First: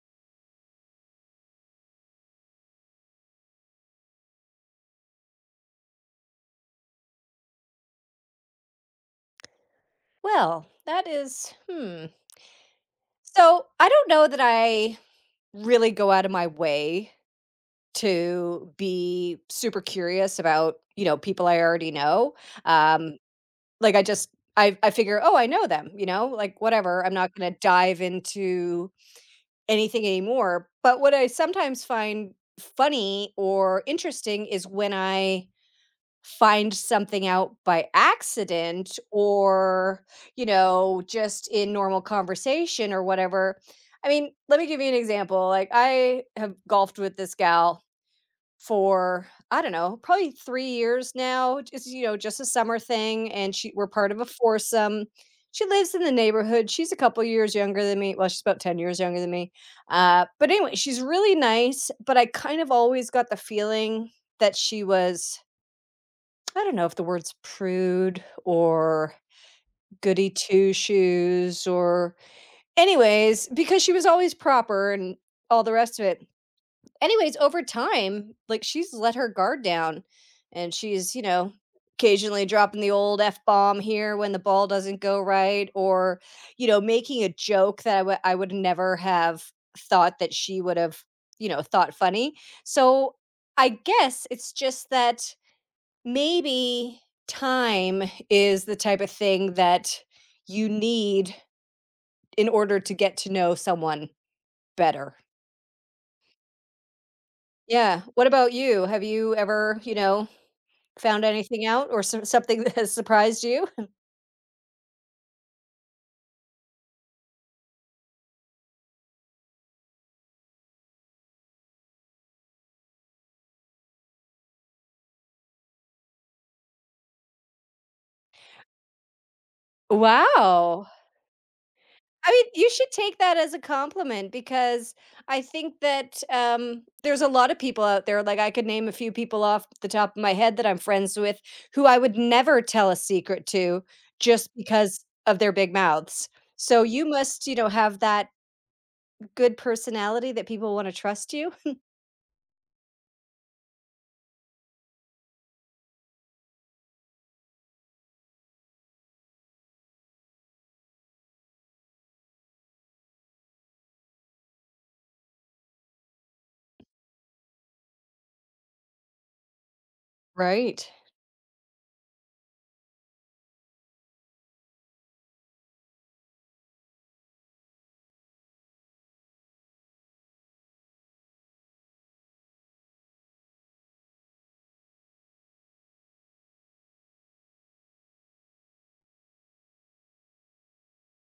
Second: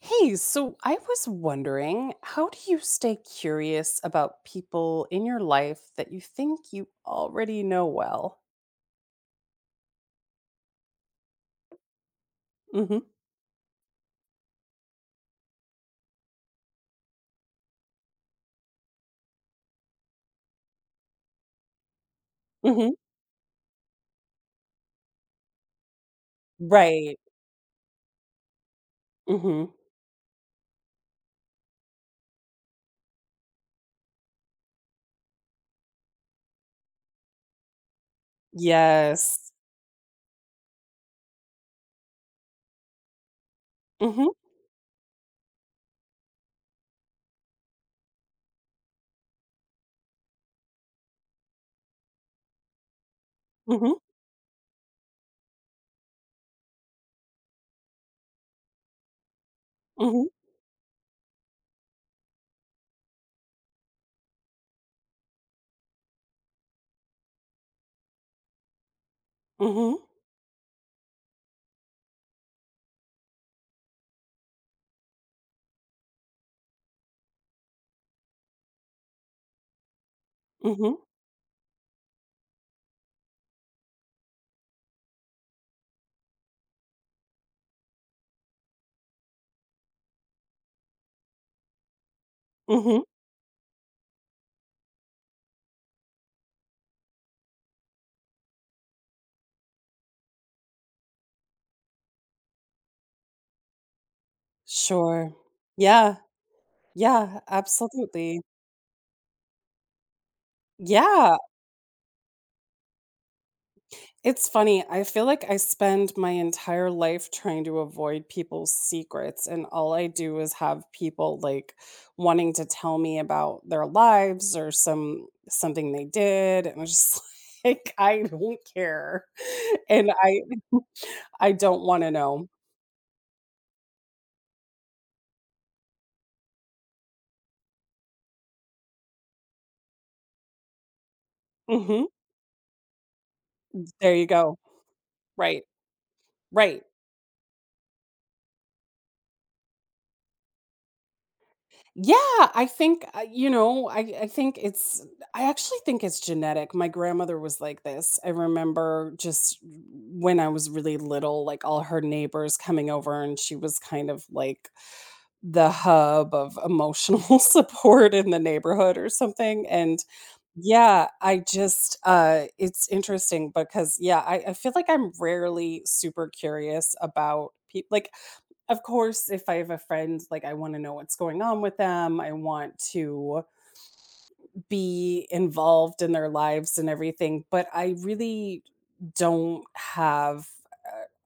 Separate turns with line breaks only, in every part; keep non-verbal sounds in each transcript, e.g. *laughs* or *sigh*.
Hey, so I was wondering, how do you stay curious about people in your life that you think you already know well?
Well, that is
Mhm.
I don't know that I really go out of my way to be super curious about, you know, people I already know.
Mhm.
Um, like I figure, "Oh, I know them," you know? Like whatever, I'm
Right.
not going to dive into
Mhm.
anything anymore. But what I sometimes find funny or interesting is when I find something out by accident
Yes.
or, you know, just in normal conversation or whatever. I mean,
Mhm.
let me give you an example. Like, I have golfed with this gal for, I don't know, probably 3 years now. Just, you know, just a summer thing. And we're
Mhm.
part of a foursome. She lives in the neighborhood. She's a couple years younger than me. Well, she's about 10 years younger than me.
Mhm.
But anyway, she's really nice. But I kind of always got the feeling that she was I don't know if the word's prude or
Mhm.
goody two shoes or anyways, because she was always proper and all the rest of it. Anyways, over time, like she's let her guard down and
Mhm.
she's, you know, occasionally dropping the old F bomb here when the ball doesn't go right or, you know, making a joke that I would never have thought that she would have, you know, thought funny.
Mhm.
So I guess it's just that maybe time is the type of thing that you need in order to get to know someone better.
Sure. Yeah. Yeah,
Yeah. What
absolutely.
about you? Have you ever, you know, found
Yeah.
anything out or something *laughs* that has surprised you? *laughs*
It's funny, I feel like I spend my entire life trying to avoid people's secrets, and all I do is have people, like, wanting to tell me about their lives or something they did, and I'm just *laughs* like, "I don't care," *laughs* and I
Wow.
I don't wanna
I
know.
mean, you should take that as a compliment because I think that there's a lot of people out there. Like, I could name a few people off the top of my head that I'm friends with who I
Mhm.
would never tell a secret to
There you
just
go.
because of their
Right.
big mouths. So
Right.
you must, you know, have that good personality that people want to trust you.
Yeah, I think, you know, I think it's I actually think it's genetic. My grandmother was like this. I remember just when I was really little, like all her neighbors coming over, and she was kind of like the hub of emotional *laughs* support in the neighborhood or something. And
Right.
yeah, I just it's interesting because yeah, I feel like I'm rarely super curious about people. Like, of course, if I have a friend, like, I want to know what's going on with them. I want to be involved in their lives and everything, but I really don't have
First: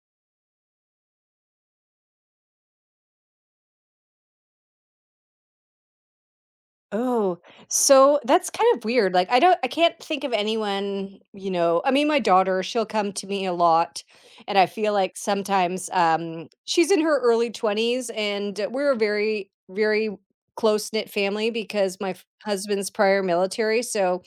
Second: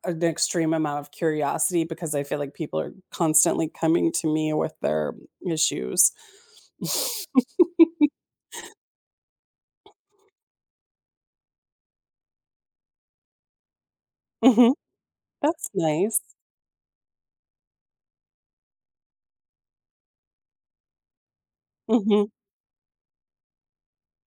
an extreme amount of curiosity because I feel like people are constantly coming to me with their issues.
Oh,
*laughs*
so that's kind of weird. Like, I can't think of anyone, you know. I mean, my daughter, she'll come to me a lot. And I
Hmm.
feel like
That's
sometimes
nice.
she's in her early 20s, and we're a very, very close knit family because my
Hmm.
husband's prior military. So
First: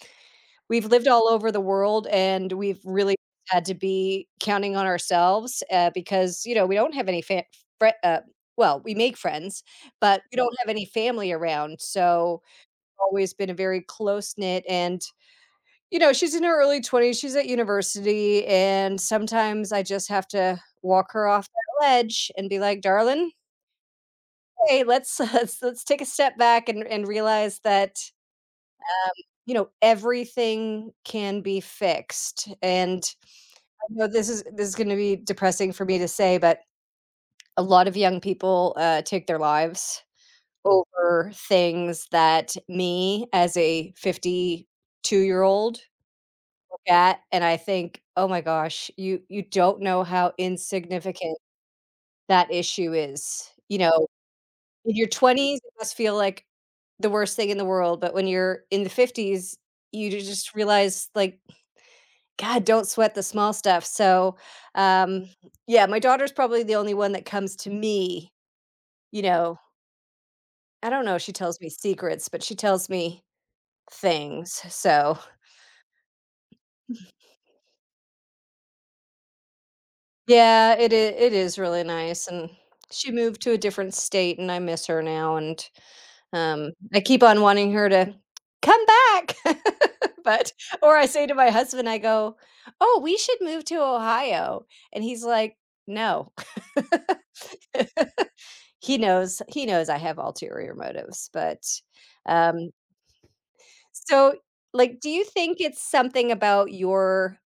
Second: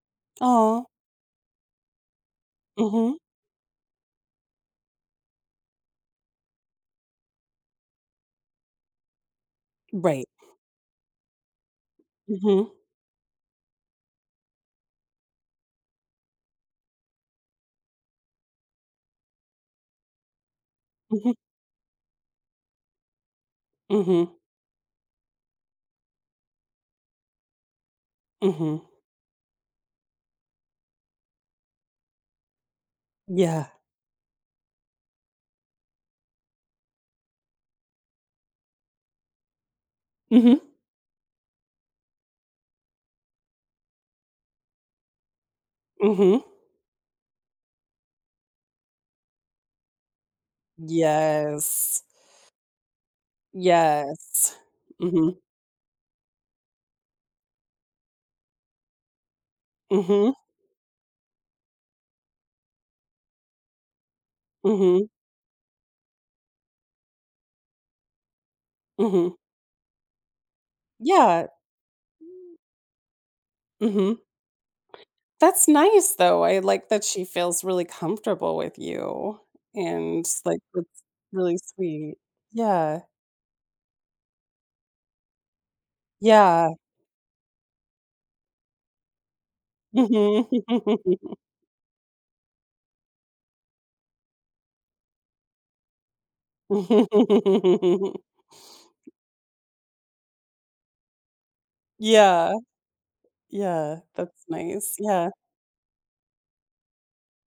we've
Oh.
lived all over the world and we've
Hmm.
really had to be counting on ourselves because, you know, we don't have fri- uh, well, we make friends, but
Right.
we don't have any family around. So,
Hmm.
always been a very close knit and you know, she's in her early 20s, she's at university, and sometimes I just have to walk her
Hmm.
off that ledge and be like, "Darling,
Hmm.
hey, let's *laughs* let's take a step back and realize that,
Hmm.
you know, everything can be fixed." And
Yeah.
I know this is gonna be depressing for me to say, but a lot of young people, take their lives
Hmm.
over things that me as a 52-year-old
Hmm.
That and I think, "Oh my gosh, you don't know how insignificant
Yes.
that issue is." You know,
Yes.
in your
Mhm.
20s, it must feel like the worst thing in the world, but when you're in the 50s, you ju
Mhm.
just realize, like, "God, don't sweat the small stuff." So,
Mhm.
um, yeah, my daughter's probably the only one that comes to me, you
Mhm.
know I don't know if she
Yeah.
tells me secrets, but she tells me
Mhm.
things, so
That's nice, though. I like that she feels really comfortable with you, and, like,
yeah, it
that's
is. it
really
is really
sweet.
nice, and
Yeah.
she moved to a different state, and I miss her now, and,
Yeah.
I keep on wanting her to come back, *laughs*
Mhm.
but or I say to my husband, I go, "Oh, we should move to Ohio," and he's like, "No."
*laughs*
*laughs* He knows I have ulterior motives, but,
Yeah.
um
Yeah.
so,
That's nice.
like, do you
Yeah.
think it's something about your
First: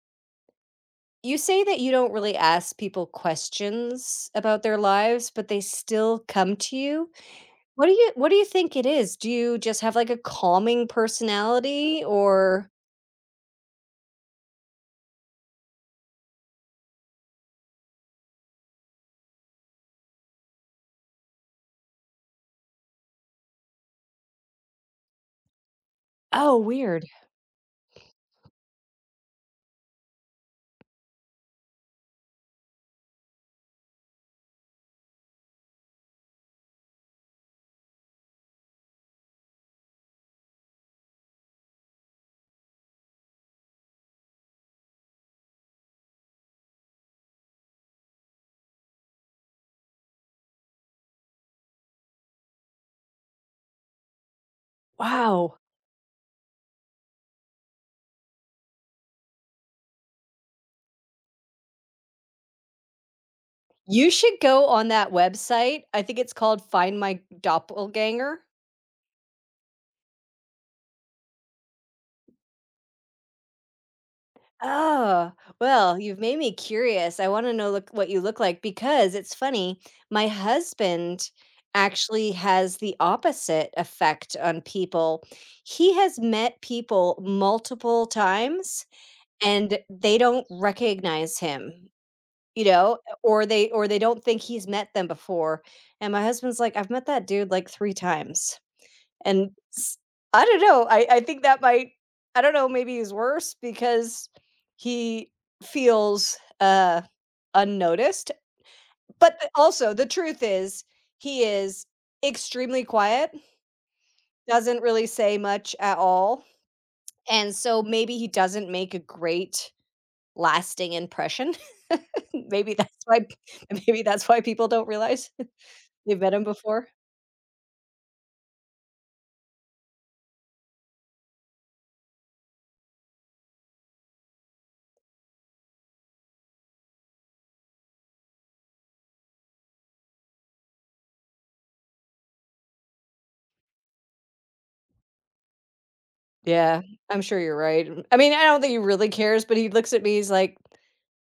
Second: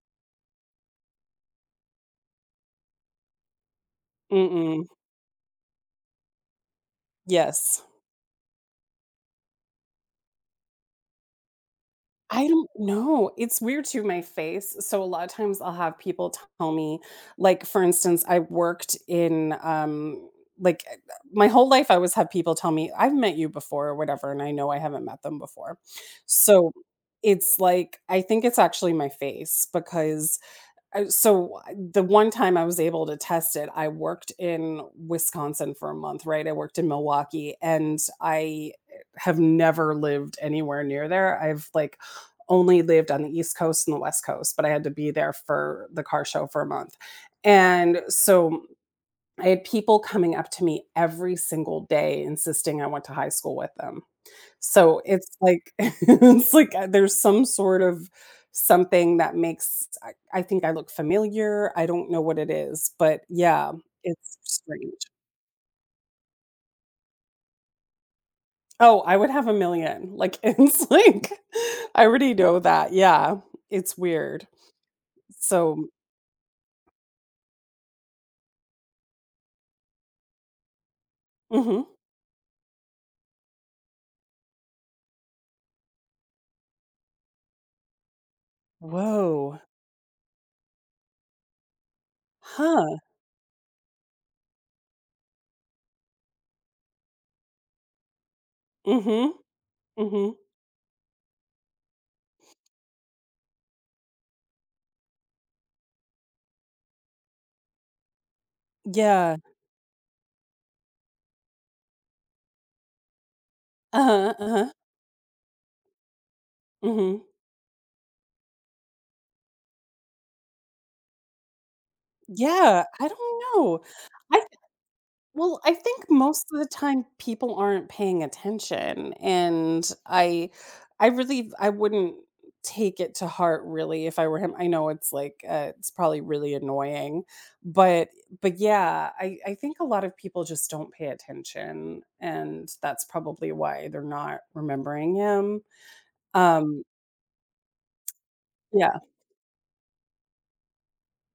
You say that you don't really ask people questions about their
Mm-mm.
lives, but they still come to you.
Yes.
What do you think it is? Do you just have, like, a calming personality
I
or
don't know. It's weird to my face. So a lot of times I'll have people tell me, like, for instance, I worked in like my whole life I always have people tell me, I've met you before or whatever, and I know I haven't met them before.
Oh,
So
weird.
it's like I think it's actually my face because so the one time I was able to test it, I worked in Wisconsin for a month, right? I worked in Milwaukee and I have never lived anywhere near there. I've like only lived on the East Coast and the West Coast, but I had to be there for the car show for a month. And so I had people coming up to me every single day insisting I went to high school with them. So it's
Wow.
like *laughs* it's like there's some sort of something that makes I think I look familiar. I don't know what it is, but yeah,
You
it's
should go on
strange.
that website. I think it's called Find My Doppelganger.
Oh, I would have a million. Like, *laughs* it's like I already know that. Yeah, it's weird.
Oh,
So.
well, you've made me curious. I want to know look what you look like because it's funny. My husband
Mhm.
actually has the opposite effect on people. He has met people multiple times
Whoa.
and they don't recognize him, you
Huh.
know, or they don't think he's met them before. And my husband's like, "I've met that dude like 3 times."
Mhm,
And s
mhm.
I don't know, I think that might I don't know, maybe he's worse because he feels, unnoticed,
Yeah.
but the also, the truth is, he is extremely quiet,
Uh-huh, uh-huh.
doesn't really say much at all,
Mhm.
and so maybe he doesn't make a great lasting impression. *laughs* Maybe
Yeah,
that's
I
why
don't know.
*laughs* maybe that's why people don't realize
Well, I think
they've met him
most of the
before.
time people aren't paying attention, and I wouldn't take it to heart really if I were him. I know it's like it's probably really annoying, but but yeah, I think a lot of people just don't pay attention, and that's probably why they're not remembering him.
Yeah,
Um
I'm sure you're right. I mean, I don't think he
yeah,
really cares, but he looks at me, he's like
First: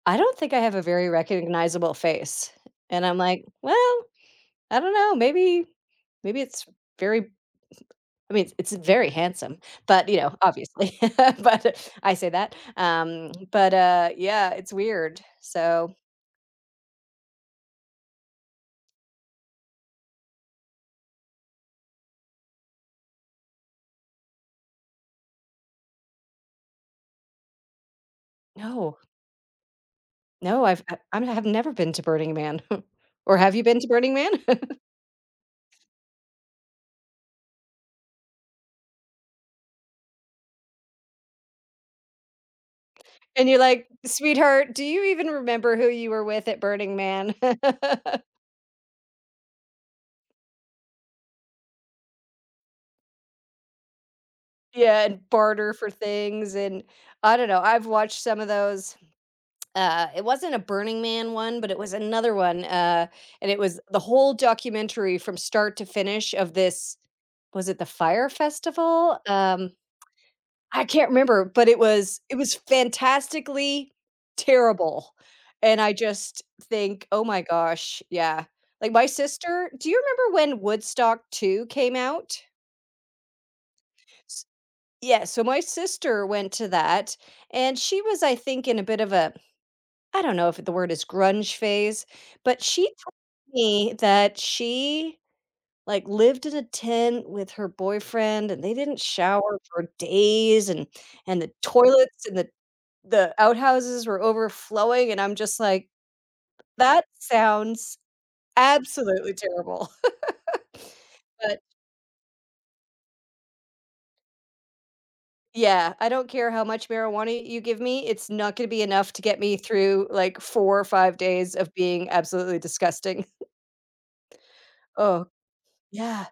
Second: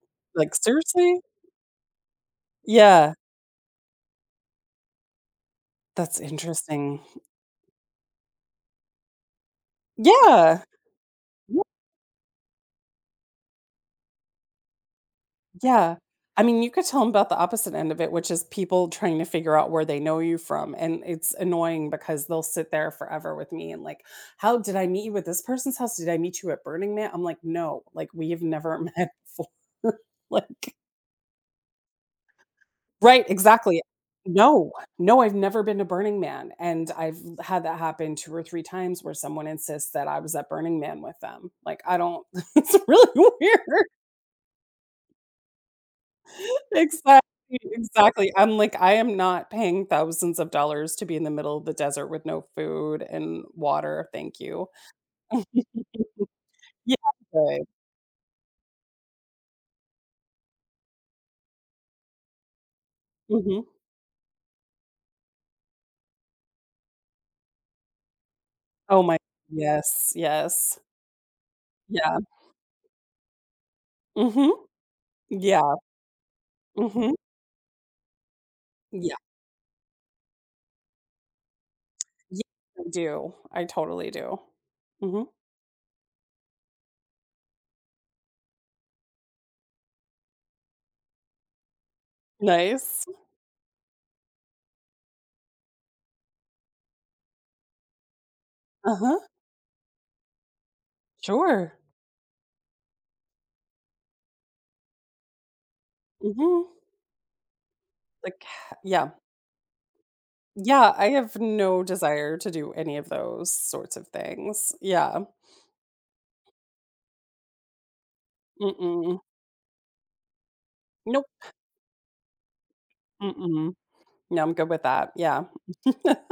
I don't think
like,
I have a very
seriously?
recognizable face, and
Yeah,
I'm like, "Well, I don't know, maybe
that's
maybe it's
interesting.
very" I mean, it's very handsome, but, you know,
Yeah.
obviously, *laughs* but I say that, yeah, it's weird, so
Yeah. I mean, you could tell them about the opposite end of it, which is people trying to figure out where they know you from, and it's annoying because they'll sit there forever with me and like, "How did I meet you at this person's house? Did I meet you at Burning Man?" I'm like, "No, like, we have never *laughs*
no,
met before." *laughs*
no,
Like
I have never been to Burning Man, *laughs*
Right,
or have you been
exactly.
to Burning Man? *laughs*
No, no, I've never been to Burning Man, and I've had that happen 2 or 3 times where someone insists that I was at Burning Man with them. Like, I don't *laughs* it's really
And you're
weird.
like, "Sweetheart, do you even remember who you were with at Burning
Exactly,
Man?" *laughs*
exactly. I'm like, I am not paying thousands of dollars to be in the middle of the desert with no food and water, thank you.
Yeah, and barter for
*laughs*
things, and
Yeah,
I don't know,
good.
I've watched some of those it wasn't a Burning Man one, but it was another one, and it
Mhm.
was the whole documentary from start to finish of this was it the Fire
Oh my
Festival?
Yes, yes.
I can't remember, but it
Yeah.
was fantastically
Mhm.
terrible,
Yeah.
and I just think,
Mhm.
"Oh my gosh, yeah." Like, my
Yeah.
sister do you remember when Woodstock 2 came
Ye
out?
I do. I totally do.
S Yeah,
Mhm.
so my sister went to that, and she was, I think, in a bit of a I don't know if the word is grunge phase, but she
Nice.
told me that she, like, lived in a tent with her boyfriend, and they didn't
Uh-huh.
shower for days, and the
Sure.
toilets and the outhouses were overflowing, and I'm just like,
Mhm.
"That sounds
Like, yeah.
absolutely terrible." *laughs*
Yeah, I have
But,
no desire to do any of those sorts of things. Yeah.
yeah, I don't care how much marijuana you give me, it's not gonna be enough
Mm-mm.
to get me through, like, 4 or 5
No.
days of being absolutely disgusting. *laughs*
Mm-mm. No, I'm good with that,
Oh,
yeah. *laughs*
yeah.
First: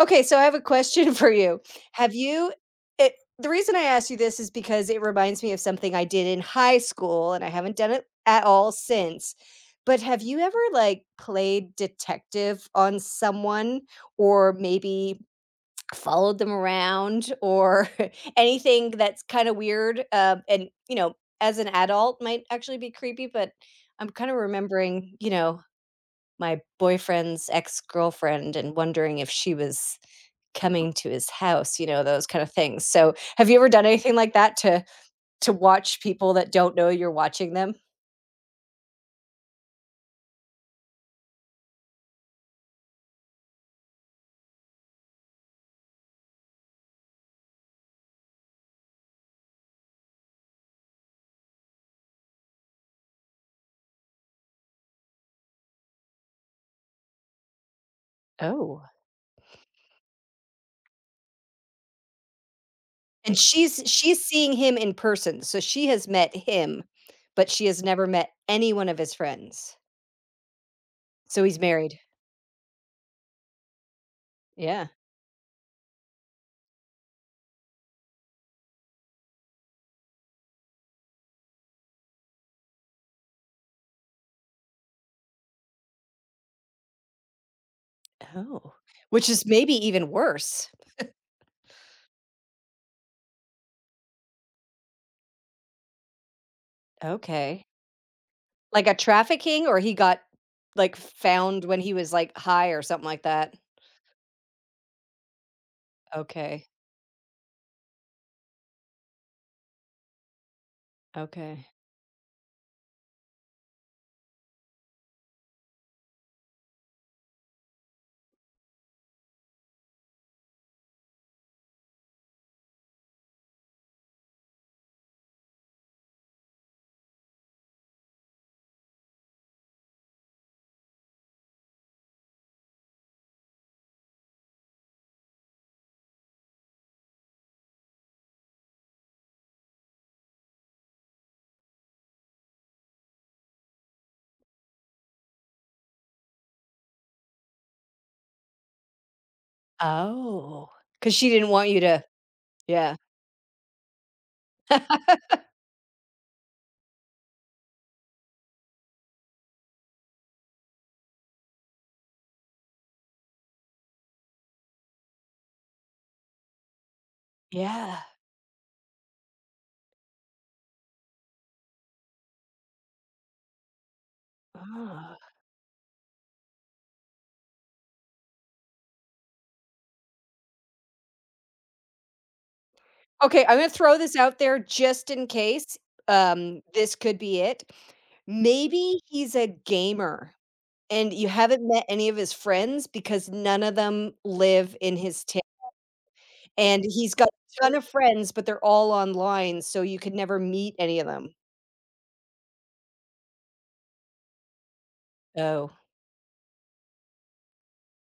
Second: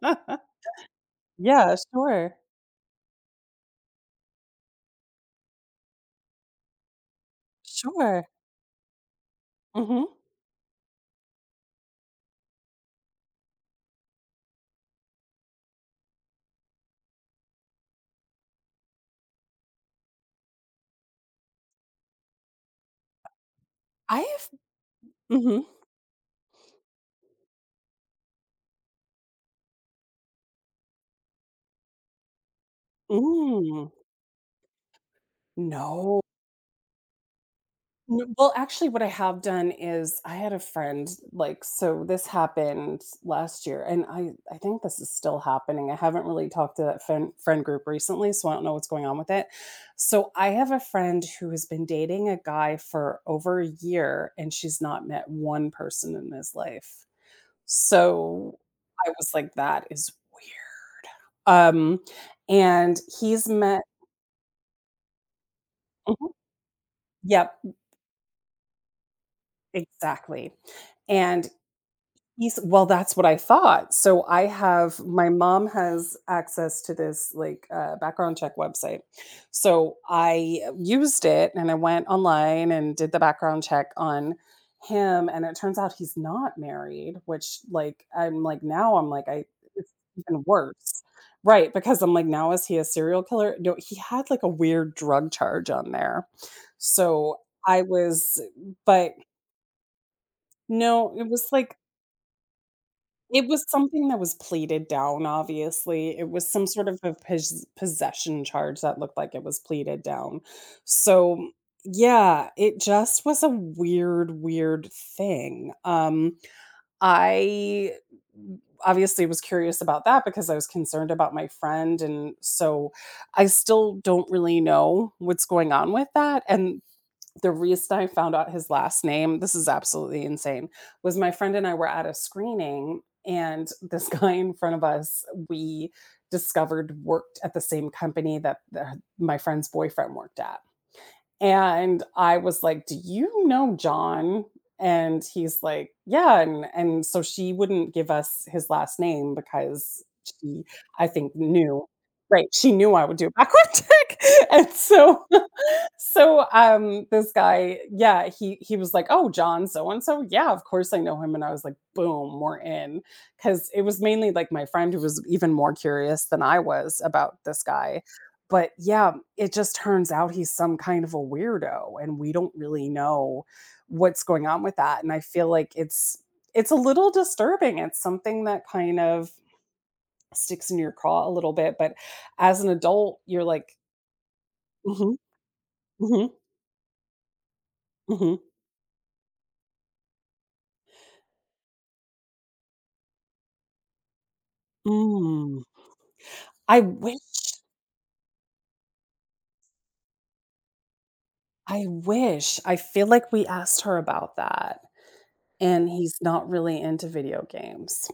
Okay, so I have a question *laughs* for you.
Yeah,
Have
sure.
you it The reason I asked you this is because it reminds me of something I did in high school and I haven't done it
Sure.
at all since. But
Mhm.
have you ever like played detective on someone or maybe followed them around or *laughs* anything that's kind of weird? And you know, as an adult might actually be creepy, but I'm kind of
I've
remembering, you know,
Mhm.
my boyfriend's ex-girlfriend and wondering if she was coming to his house, you know, those kind of things. So, have you ever done
Mm.
anything like that to watch
No.
people that don't know you're watching them?
N Well, actually, what I have done is I had a friend, like, so this happened last year, and I think this is still happening. I haven't really talked to that friend group recently, so I don't know what's going on with it. So, I have a friend who has been dating a guy for over a year, and she's not met one person in his life. So,
Oh.
I was like, "That is weird." Um, and
And
he's met.
she's seeing him in person, so she has
Mhm.
met him, but
Yep,
she has never met any one of his friends.
exactly.
So
And
he's married.
He's well, that's what I thought. So I
Yeah.
have my mom has access to this, like, background check website. So I used it and I went online and did the background check on him. And it turns out he's not married, which, like, I'm like,
Oh.
now I'm like,
Which is
I
maybe
it's
even
even
worse.
worse. Right, because I'm like, now is he a serial killer? No, he had like a weird drug charge on there. So,
Okay.
I was
Like a
but
trafficking or he got, like,
no, it was
found
like
when he was, like, high or something like
it
that?
was something that was pleaded down, obviously. It was some
Okay,
sort of a possession charge that looked like it was pleaded down. So,
okay.
yeah, it just was a weird, weird thing. I obviously was curious about that because I was concerned about my friend, and so I still don't really know what's going on with that. And the reason I found out his last name, this is absolutely insane, was my friend and I were at a screening, and this *laughs* guy in front of us, we discovered, worked at the same company that my friend's boyfriend worked at. And I was like, "Do you know John?" And he's like, "Yeah." And so she wouldn't give us his last name because she,
Oh,
I
because she
think,
didn't want you
knew.
to
Right. She knew
yeah.
I would do a background *laughs* check. And so, this guy, yeah, he was like, "Oh, John so and so? Yeah, of course I know him." And I was like, "Boom, we're in," because it was mainly like my friend who was even more curious than I was about this
Yeah,
guy. But yeah, it just turns out he's some kind of a weirdo, and we don't really know what's going on with that. And I
ah.
feel like it's a little disturbing. It's something that kind of sticks in your craw a little bit, but as an adult,
Okay,
you're
I'm gonna
like
throw this out there just
Mhm,
in case,
mhm,
this could be it.
mhm.
Maybe he's a gamer and you haven't met any of his friends because none of them live in his town,
Mm. I
and he's
wish,
got a ton of friends, but they're all online, so you could never meet any of them.
I wish. I feel like we asked her about that,
Oh.
and he's not really into video games.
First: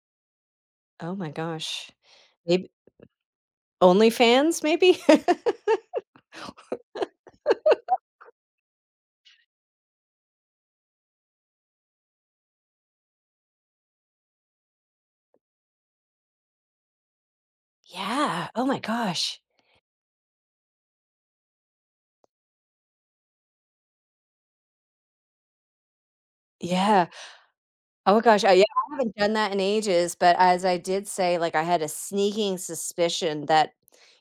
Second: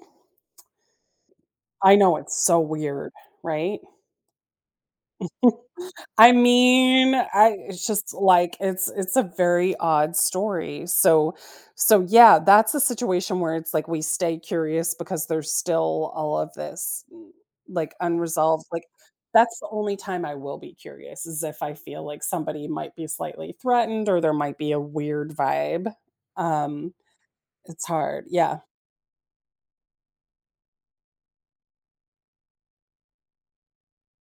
Oh my gosh.
I know it's so
Maybe
weird, right?
OnlyFans maybe? *laughs*
*laughs* I mean, I it's just like it's a very odd story. So yeah, that's a situation where it's like we stay curious because there's still all of this like,
Yeah,
unresolved,
oh my
like,
gosh.
that's the only time I will be curious: is if I feel like somebody might be slightly threatened or there might be a weird vibe. Um
Yeah.
it's
Oh my
hard.
gosh, I
Yeah.
yeah, I haven't done that in ages, but as I did say, like, I had a sneaking suspicion that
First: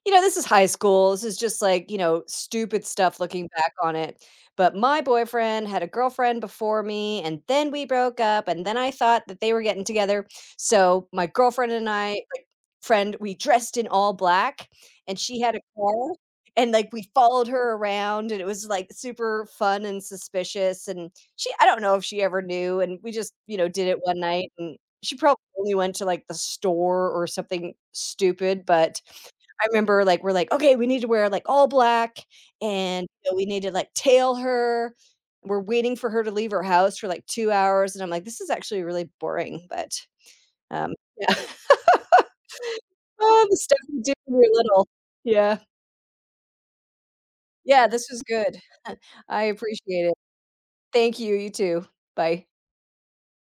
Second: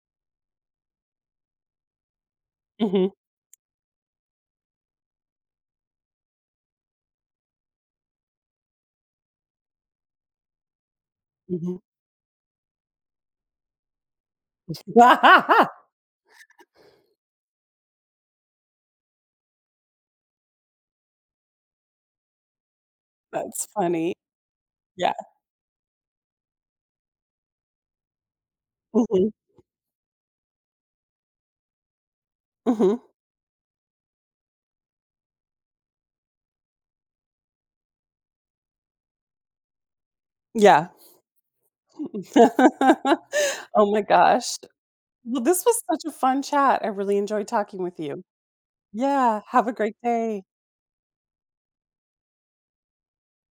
you know, this is high school, this is just, like, you know, stupid
Mhm.
stuff looking back on it, but my boyfriend had a girlfriend before me, and then we broke up, and then I thought that they were getting together, so my girlfriend
Mhm.
and I friend, we dressed in all black, and she had a
*laughs*
car, and, like, we followed her around, and it was, like, super fun and suspicious, and she I don't know if she ever knew, and we just, you know,
That's
did it
funny.
one night, and
Yeah.
she probably only went to, like, the store or something stupid, but
Mhm.
I remember, like, we're like, "Okay, we need to wear, like, all black,
Mhm.
and, you know, we need to, like, tail her." We're waiting for her to leave her house for, like, 2 hours, and I'm like, "This is actually really boring,"
Yeah.
um, yeah.
*laughs*
Oh, the stuff
Oh
you
my
did when you're
gosh.
little.
Well,
Yeah.
this was such a fun chat. I really enjoyed talking
Yeah,
with
this was
you.
good. *laughs*
Yeah,
I
have a great
appreciate it.
day.
Thank you, you too. Bye.